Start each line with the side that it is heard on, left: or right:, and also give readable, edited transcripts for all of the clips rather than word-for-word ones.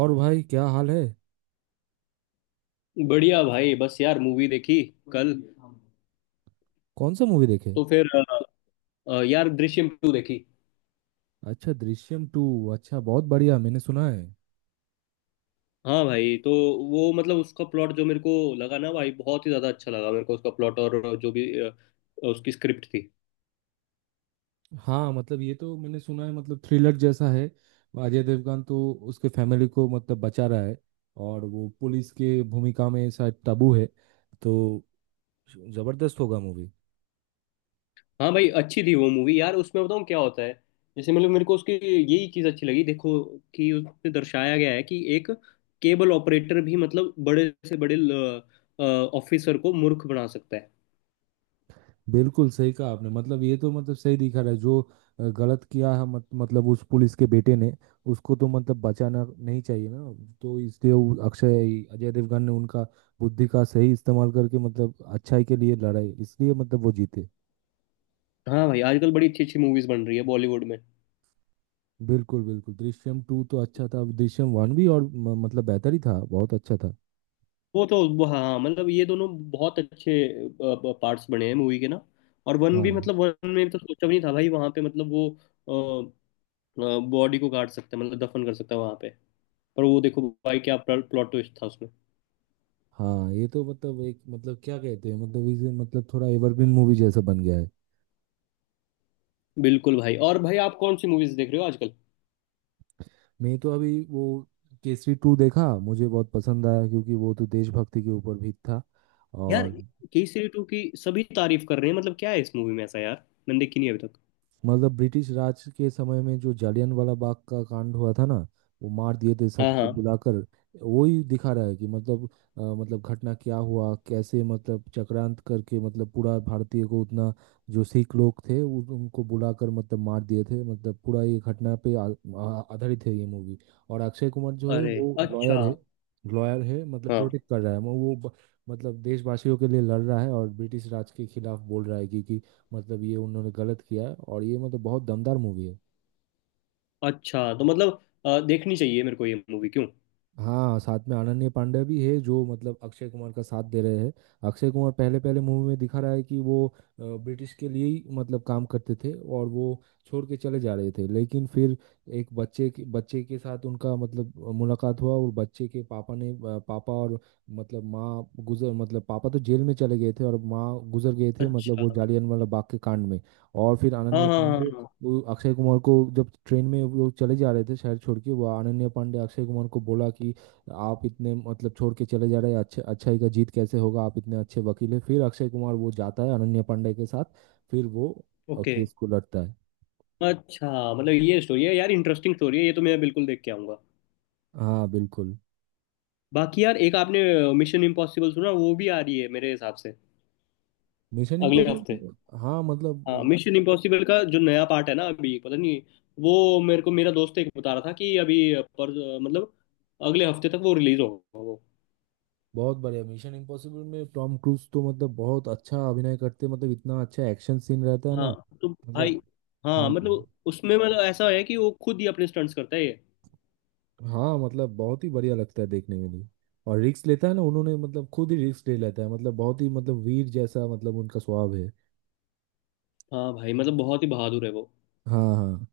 right: और भाई क्या हाल है।
left: बढ़िया भाई, बस यार मूवी देखी कल।
right: कौन सा मूवी देखे।
left: तो फिर अ, यार दृश्यम टू देखी।
right: अच्छा, दृश्यम टू। अच्छा, बहुत बढ़िया, मैंने सुना है।
left: हाँ भाई, तो वो मतलब उसका प्लॉट जो मेरे को लगा ना भाई, बहुत ही ज्यादा अच्छा लगा मेरे को उसका प्लॉट, और जो भी उसकी स्क्रिप्ट थी।
right: हाँ मतलब ये तो मैंने सुना है, मतलब थ्रिलर जैसा है। अजय देवगन तो उसके फैमिली को मतलब बचा रहा है और वो पुलिस के भूमिका में शायद तब्बू है। तो जबरदस्त होगा मूवी।
left: हाँ भाई, अच्छी थी वो मूवी यार। उसमें बताऊँ क्या होता है? जैसे मतलब मेरे को उसकी यही चीज़ अच्छी लगी, देखो कि उसमें दर्शाया गया है कि एक केबल ऑपरेटर भी मतलब बड़े से बड़े ऑफिसर को मूर्ख बना सकता है।
right: बिल्कुल सही कहा आपने, मतलब ये तो मतलब सही दिखा रहा है। जो गलत किया है मत, मतलब उस पुलिस के बेटे ने, उसको तो मतलब बचाना नहीं चाहिए ना। तो इसलिए वो अक्षय अजय देवगन ने उनका बुद्धि का सही इस्तेमाल करके मतलब अच्छाई के लिए लड़ाई, इसलिए मतलब वो जीते।
left: हाँ भाई, आजकल बड़ी अच्छी अच्छी मूवीज बन रही है बॉलीवुड में।
right: बिल्कुल बिल्कुल, दृश्यम टू तो अच्छा था, दृश्यम वन भी, और मतलब बेहतर ही था, बहुत अच्छा था।
left: वो तो वो, हाँ हाँ, मतलब ये दोनों बहुत अच्छे पार्ट्स बने हैं मूवी के ना। और वन
right: हाँ
left: भी, मतलब वन में तो सोचा भी नहीं था भाई, वहां पे मतलब वो बॉडी को काट सकता है, मतलब दफन कर सकता है वहां पे। पर वो देखो भाई, क्या प्लॉट ट्विस्ट था उसमें।
right: हाँ, ये तो मतलब एक मतलब क्या कहते हैं, मतलब इसे मतलब थोड़ा एवरग्रीन मूवी जैसा बन गया है।
left: बिल्कुल भाई। और भाई, आप कौन सी मूवीज देख रहे हो आजकल?
right: मैं तो अभी वो केसरी टू देखा, मुझे बहुत पसंद आया क्योंकि वो तो देशभक्ति के ऊपर भी था।
left: यार
right: और
left: केसरी टू की सभी तारीफ कर रहे हैं, मतलब क्या है इस मूवी में ऐसा यार। मैंने देखी नहीं अभी तक।
right: मतलब ब्रिटिश राज के समय में जो जालियनवाला बाग का कांड हुआ था ना, वो मार दिए थे
left: हाँ
right: सबको
left: हाँ।
right: बुलाकर। वही दिखा रहा है कि मतलब मतलब घटना क्या हुआ, कैसे मतलब चक्रांत करके मतलब पूरा भारतीय को उतना जो सिख लोग थे उनको बुलाकर मतलब मार दिए थे, मतलब पूरा ये घटना पे आ, आ- आधारित है ये मूवी। और अक्षय कुमार जो है
left: अरे,
right: वो
left: अच्छा।
right: लॉयर है। लॉयर है, मतलब
left: हाँ।
right: प्रोटेक्ट कर रहा है वो मतलब देशवासियों के लिए लड़ रहा है और ब्रिटिश राज के खिलाफ बोल रहा है कि, मतलब ये उन्होंने गलत किया। और ये मतलब बहुत दमदार मूवी है।
left: अच्छा तो मतलब देखनी चाहिए मेरे को ये मूवी क्यों।
right: हाँ, साथ में अनन्या पांडे भी है जो मतलब अक्षय कुमार का साथ दे रहे हैं। अक्षय कुमार पहले पहले मूवी में दिखा रहा है कि वो ब्रिटिश के लिए ही मतलब काम करते थे और वो छोड़ के चले जा रहे थे, लेकिन फिर एक बच्चे के साथ उनका मतलब मुलाकात हुआ। और बच्चे के पापा ने पापा और मतलब माँ गुजर मतलब पापा तो जेल में चले गए थे और माँ गुजर गए थे, मतलब वो
left: अच्छा।
right: जालियनवाला बाग के कांड में। और फिर
left: हाँ
right: अनन्या
left: हाँ
right: पांडे,
left: हाँ।
right: वो अक्षय कुमार को जब ट्रेन में वो लोग चले जा रहे थे शहर छोड़ के, वो अनन्या पांडे अक्षय कुमार को बोला कि आप इतने मतलब छोड़ के चले जा रहे हैं, अच्छे अच्छाई का जीत कैसे होगा, आप इतने अच्छे वकील हैं। फिर अक्षय कुमार वो जाता है अनन्या पांडे के साथ, फिर वो
left: ओके।
right: केस को लड़ता है।
left: अच्छा, मतलब ये स्टोरी है यार, इंटरेस्टिंग स्टोरी है ये तो। मैं बिल्कुल देख के आऊंगा।
right: हाँ बिल्कुल।
left: बाकी यार, एक आपने मिशन इम्पॉसिबल सुना? वो भी आ रही है मेरे हिसाब से
right: मिशन
left: अगले हफ्ते।
right: इम्पॉसिबल, हाँ मतलब वो
left: हाँ मिशन इम्पॉसिबल का जो नया पार्ट है ना, अभी पता नहीं। वो मेरे को मेरा दोस्त एक बता रहा था कि अभी, पर मतलब अगले हफ्ते तक वो रिलीज होगा वो।
right: बहुत बढ़िया। मिशन इम्पॉसिबल में टॉम क्रूज तो मतलब बहुत अच्छा अभिनय करते हैं, मतलब इतना अच्छा एक्शन सीन रहता है ना
left: हाँ तो भाई,
right: मतलब। हाँ
left: हाँ मतलब उसमें मतलब ऐसा है कि वो खुद ही अपने स्टंट्स करता है ये।
right: हाँ, मतलब बहुत ही बढ़िया लगता है देखने में भी। और रिस्क लेता है ना, उन्होंने मतलब खुद ही रिस्क ले लेता है, मतलब बहुत ही मतलब वीर जैसा मतलब उनका स्वभाव है।
left: हाँ भाई, मतलब बहुत ही बहादुर है वो।
right: हाँ हाँ।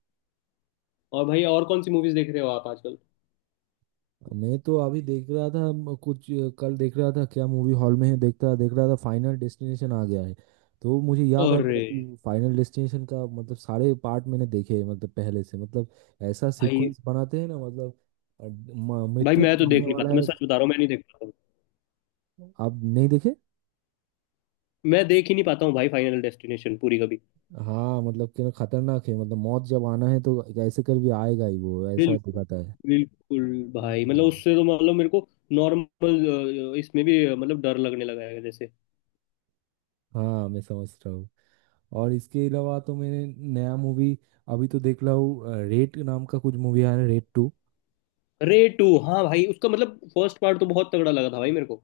left: और भाई, और कौन सी मूवीज देख रहे हो आप आजकल?
right: मैं तो अभी देख रहा था कुछ कल देख रहा था क्या मूवी हॉल में है, देख रहा था, फाइनल डेस्टिनेशन आ गया है। तो मुझे याद आ
left: अरे
right: गया कि फाइनल डेस्टिनेशन का मतलब सारे पार्ट मैंने देखे हैं, मतलब पहले से मतलब ऐसा
left: भाई,
right: सीक्वेंस बनाते हैं ना मतलब
left: भाई
right: मृत्यु
left: मैं
right: जब
left: तो देख
right: आने
left: नहीं
right: वाला
left: पाता, मैं
right: है।
left: सच बता रहा हूँ, मैं नहीं देख पाता हूँ।
right: आप नहीं देखे।
left: मैं देख ही नहीं पाता हूँ भाई, फाइनल डेस्टिनेशन पूरी कभी।
right: हाँ मतलब कि ना, खतरनाक है, मतलब मौत जब आना है तो कैसे कर भी आएगा ही, वो ऐसा
left: बिल्कुल।
right: दिखाता है।
left: बिल्कुल। भाई मतलब
right: हम्म।
left: उससे तो मतलब मेरे को नॉर्मल इसमें भी मतलब डर लगने लगा है जैसे।
right: हाँ मैं समझ रहा हूँ। और इसके अलावा तो मैंने नया मूवी अभी तो देख रहा हूँ, रेड नाम का कुछ मूवी आया है, रेड टू।
left: रे टू, हाँ भाई, उसका मतलब फर्स्ट पार्ट तो बहुत तगड़ा लगा था भाई मेरे को।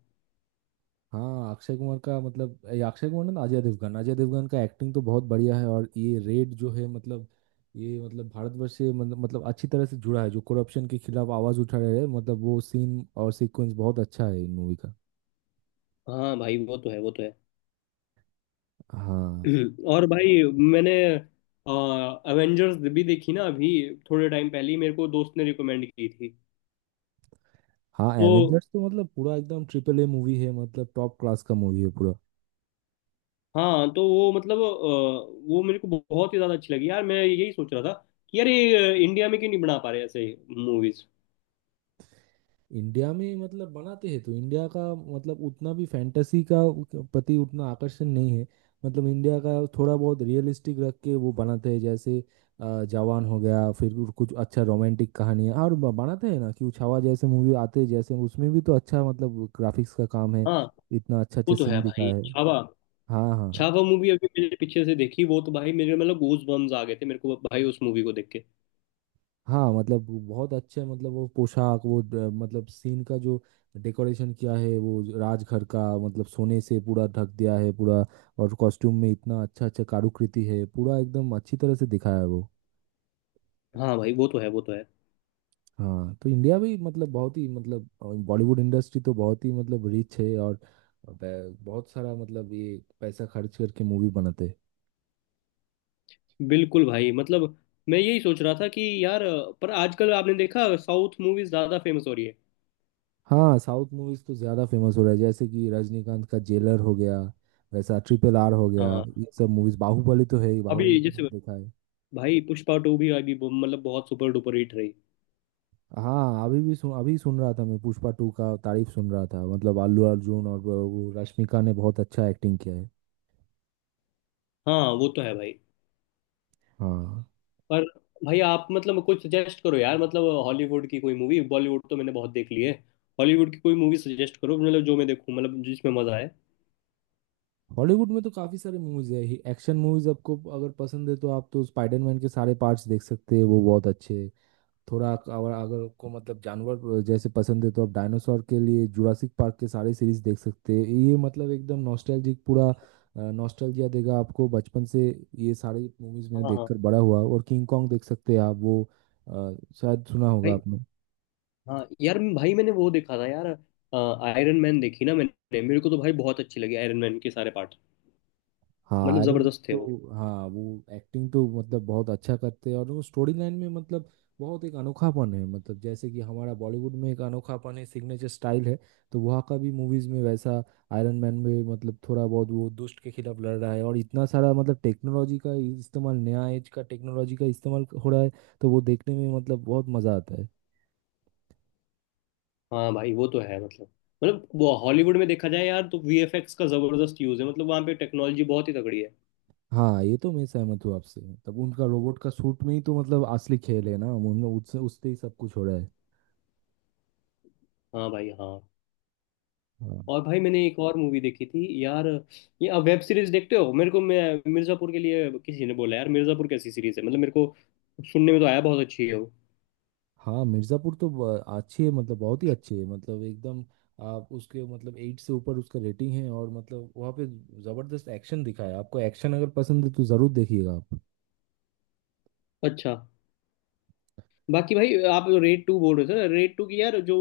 right: हाँ, अक्षय कुमार का मतलब ये अक्षय कुमार ना अजय देवगन, अजय देवगन का एक्टिंग तो बहुत बढ़िया है। और ये रेड जो है, मतलब ये मतलब भारतवर्ष से मतलब मतलब अच्छी तरह से जुड़ा है, जो करप्शन के खिलाफ आवाज उठा रहे हैं, मतलब वो सीन और सीक्वेंस बहुत अच्छा है इन मूवी का।
left: हाँ भाई वो तो है, वो तो है।
right: हाँ।
left: और भाई, मैंने अवेंजर्स भी देखी ना अभी, थोड़े टाइम पहले ही। मेरे को दोस्त ने रिकमेंड की थी।
right: हाँ,
left: तो
right: एवेंजर्स तो मतलब पूरा एकदम ट्रिपल ए मूवी है, मतलब टॉप क्लास का मूवी है पूरा।
left: हाँ, तो वो मतलब वो मेरे को बहुत ही ज्यादा अच्छी लगी यार। मैं यही सोच रहा था कि यार, ये इंडिया में क्यों नहीं बना पा रहे ऐसे मूवीज।
right: इंडिया में मतलब बनाते हैं तो इंडिया का मतलब उतना भी फैंटेसी का प्रति उतना आकर्षण नहीं है। मतलब इंडिया का थोड़ा बहुत रियलिस्टिक रख के वो बनाते हैं, जैसे जवान हो गया, फिर कुछ कुछ अच्छा रोमांटिक कहानी है। और बनाते हैं ना कि उछावा जैसे मूवी आते हैं, जैसे उसमें भी तो अच्छा मतलब ग्राफिक्स का काम है,
left: हाँ
right: इतना अच्छा
left: वो
right: अच्छा
left: तो
right: सीन
left: है भाई।
right: दिखाया है।
left: छावा,
right: हाँ हाँ।
left: छावा मूवी अभी मेरे पीछे से देखी, वो तो भाई मेरे मतलब गूज बम्स आ गए थे मेरे को भाई उस मूवी को देख के।
right: हाँ मतलब वो बहुत अच्छे, मतलब वो पोशाक वो मतलब सीन का जो डेकोरेशन किया है वो राजघर का, मतलब सोने से पूरा ढक दिया है पूरा। और कॉस्ट्यूम में इतना अच्छा अच्छा कारुकृति है, पूरा एकदम अच्छी तरह से दिखाया है वो।
left: हाँ भाई वो तो है, वो तो है।
right: हाँ तो इंडिया भी मतलब बहुत ही मतलब बॉलीवुड इंडस्ट्री तो बहुत ही मतलब रिच है, और बहुत सारा मतलब ये पैसा खर्च करके मूवी बनाते हैं।
left: बिल्कुल भाई, मतलब मैं यही सोच रहा था कि यार पर आजकल आपने देखा, साउथ मूवीज ज्यादा फेमस हो रही है।
right: हाँ, साउथ मूवीज तो ज्यादा फेमस हो रहा है, जैसे कि रजनीकांत का जेलर हो गया, वैसा ट्रिपल आर हो गया,
left: हाँ
right: ये सब मूवीज। बाहुबली तो है ही,
left: अभी
right: बाहुबली तो
left: जैसे
right: मैंने देखा है।
left: भाई पुष्पा टू भी अभी मतलब बहुत सुपर डुपर हिट रही।
right: हाँ अभी भी सुन अभी सुन रहा था मैं, पुष्पा टू का तारीफ सुन रहा था, मतलब अल्लू अर्जुन और वो रश्मिका ने बहुत अच्छा एक्टिंग किया है।
left: हाँ वो तो है भाई।
right: हाँ।
left: पर भाई, आप मतलब कोई सजेस्ट करो यार, मतलब हॉलीवुड की कोई मूवी। बॉलीवुड तो मैंने बहुत देख ली है। हॉलीवुड की कोई मूवी सजेस्ट करो, मतलब जो मैं देखूं, मतलब जिसमें मजा आए।
right: हॉलीवुड में तो काफी सारे मूवीज है। एक्शन मूवीज आपको अगर पसंद है तो आप तो स्पाइडरमैन के सारे पार्ट्स देख सकते हैं, वो बहुत अच्छे। थोड़ा और अगर को मतलब जानवर जैसे पसंद है तो आप डायनासोर के लिए जुरासिक पार्क के सारे सीरीज देख सकते हैं, ये मतलब एकदम नॉस्टैल्जिक पूरा, नॉस्टैल्जिया देगा आपको बचपन से। ये सारी मूवीज मैंने
left: हाँ हाँ।
right: देखकर बड़ा हुआ। और किंग कॉन्ग देख सकते हैं आप, वो अ, शायद सुना होगा
left: भाई,
right: आपने।
left: हाँ यार, भाई मैंने वो देखा था यार, आयरन मैन देखी ना मैंने। मेरे को तो भाई बहुत अच्छी लगी आयरन मैन के सारे पार्ट,
right: हाँ
left: मतलब
right: आयरन मैन,
left: जबरदस्त थे वो।
right: तो हाँ, वो एक्टिंग तो मतलब बहुत अच्छा करते हैं। और वो स्टोरी लाइन में मतलब बहुत एक अनोखापन है, मतलब जैसे कि हमारा बॉलीवुड में एक अनोखापन है, सिग्नेचर स्टाइल है, तो वहाँ का भी मूवीज में वैसा। आयरन मैन में मतलब थोड़ा बहुत वो दुष्ट के खिलाफ लड़ रहा है और इतना सारा मतलब टेक्नोलॉजी का इस्तेमाल, नया एज का टेक्नोलॉजी का इस्तेमाल हो रहा है, तो वो देखने में मतलब बहुत मजा आता है।
left: हाँ भाई वो तो है मतलब, मतलब वो हॉलीवुड में देखा जाए यार, तो वीएफएक्स का जबरदस्त यूज है, मतलब वहां पे टेक्नोलॉजी बहुत ही तगड़ी है।
right: हाँ ये तो मैं सहमत हूँ आपसे, मतलब उनका रोबोट का सूट में ही तो मतलब असली खेल है ना, उन उससे उससे ही सब कुछ हो रहा है।
left: हाँ भाई, हाँ।
right: हाँ
left: और भाई मैंने एक और मूवी देखी थी यार। ये, अब वेब सीरीज देखते हो? मेरे को, मैं मिर्जापुर के लिए, किसी ने बोला यार मिर्जापुर कैसी सीरीज है, मतलब मेरे को सुनने में तो आया बहुत अच्छी है वो।
right: हाँ। मिर्ज़ापुर तो अच्छी है, मतलब बहुत ही अच्छी है, मतलब एकदम। आप उसके मतलब एट से ऊपर उसका रेटिंग है। और मतलब वहाँ पे ज़बरदस्त एक्शन दिखा है आपको, एक्शन अगर पसंद है तो ज़रूर देखिएगा आप।
left: अच्छा। बाकी भाई आप रेड टू बोल रहे थे, रेड टू की यार, जो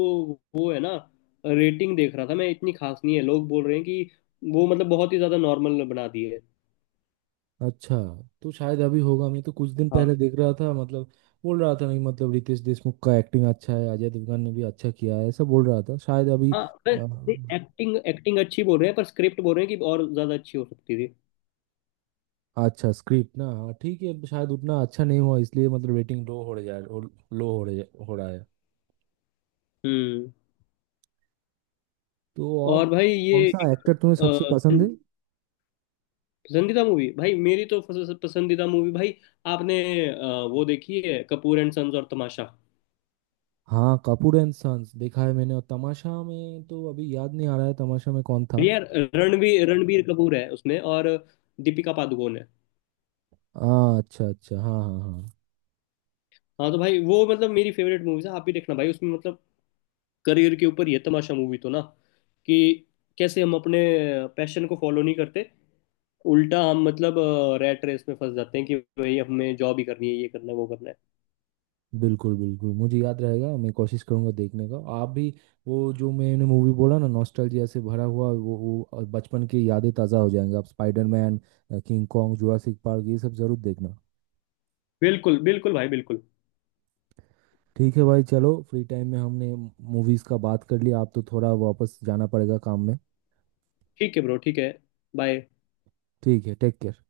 left: वो है ना, रेटिंग देख रहा था मैं, इतनी खास नहीं है। लोग बोल रहे हैं कि वो मतलब बहुत ही ज्यादा नॉर्मल बना दी है।
right: अच्छा, तो शायद अभी होगा, मैं तो कुछ दिन
left: हाँ।
right: पहले देख रहा था मतलब बोल रहा था नहीं, मतलब रितेश देशमुख का एक्टिंग अच्छा है, अजय देवगन ने भी अच्छा किया है ऐसा बोल रहा था शायद अभी
left: हाँ।
right: अ,
left: एक्टिंग एक्टिंग अच्छी बोल रहे हैं, पर स्क्रिप्ट बोल रहे हैं कि और ज्यादा अच्छी हो सकती थी।
right: अच्छा स्क्रिप्ट ना, हाँ ठीक है, शायद उतना अच्छा नहीं हुआ इसलिए मतलब रेटिंग लो हो रहा है। लो हो रहा है
left: हम्म।
right: तो और
left: और भाई
right: कौन
left: ये
right: सा
left: एक
right: एक्टर तुम्हें सबसे पसंद है।
left: पसंदीदा मूवी भाई, मेरी तो पसंदीदा मूवी भाई, आपने अ, वो देखी है कपूर एंड सन्स और तमाशा?
right: हाँ कपूर एंड सन्स देखा है मैंने। और तमाशा में तो अभी याद नहीं आ रहा है, तमाशा में कौन था।
left: यार रणवीर रणबीर कपूर है उसमें और दीपिका पादुकोण है।
right: हाँ अच्छा अच्छा, हाँ हाँ हाँ।
left: हाँ तो भाई वो मतलब मेरी फेवरेट मूवीज है। आप भी देखना भाई, उसमें मतलब करियर के ऊपर ये तमाशा मूवी तो ना कि कैसे हम अपने पैशन को फॉलो नहीं करते, उल्टा हम मतलब रैट रेस में फंस जाते हैं कि भाई हमें जॉब ही करनी है, ये करना है वो करना है।
right: बिल्कुल बिल्कुल, मुझे याद रहेगा, मैं कोशिश करूंगा देखने का। आप भी वो जो मैंने मूवी बोला ना, नॉस्टैल्जिया से भरा हुआ, वो और बचपन की यादें ताज़ा हो जाएंगी, आप Spiderman, King Kong, Jurassic Park ये सब ज़रूर देखना।
left: बिल्कुल बिल्कुल भाई, बिल्कुल।
right: ठीक है भाई चलो, फ्री टाइम में हमने मूवीज़ का बात कर लिया, आप तो थोड़ा वापस जाना पड़ेगा काम में।
left: ठीक है ब्रो, ठीक है। बाय।
right: ठीक है, टेक केयर।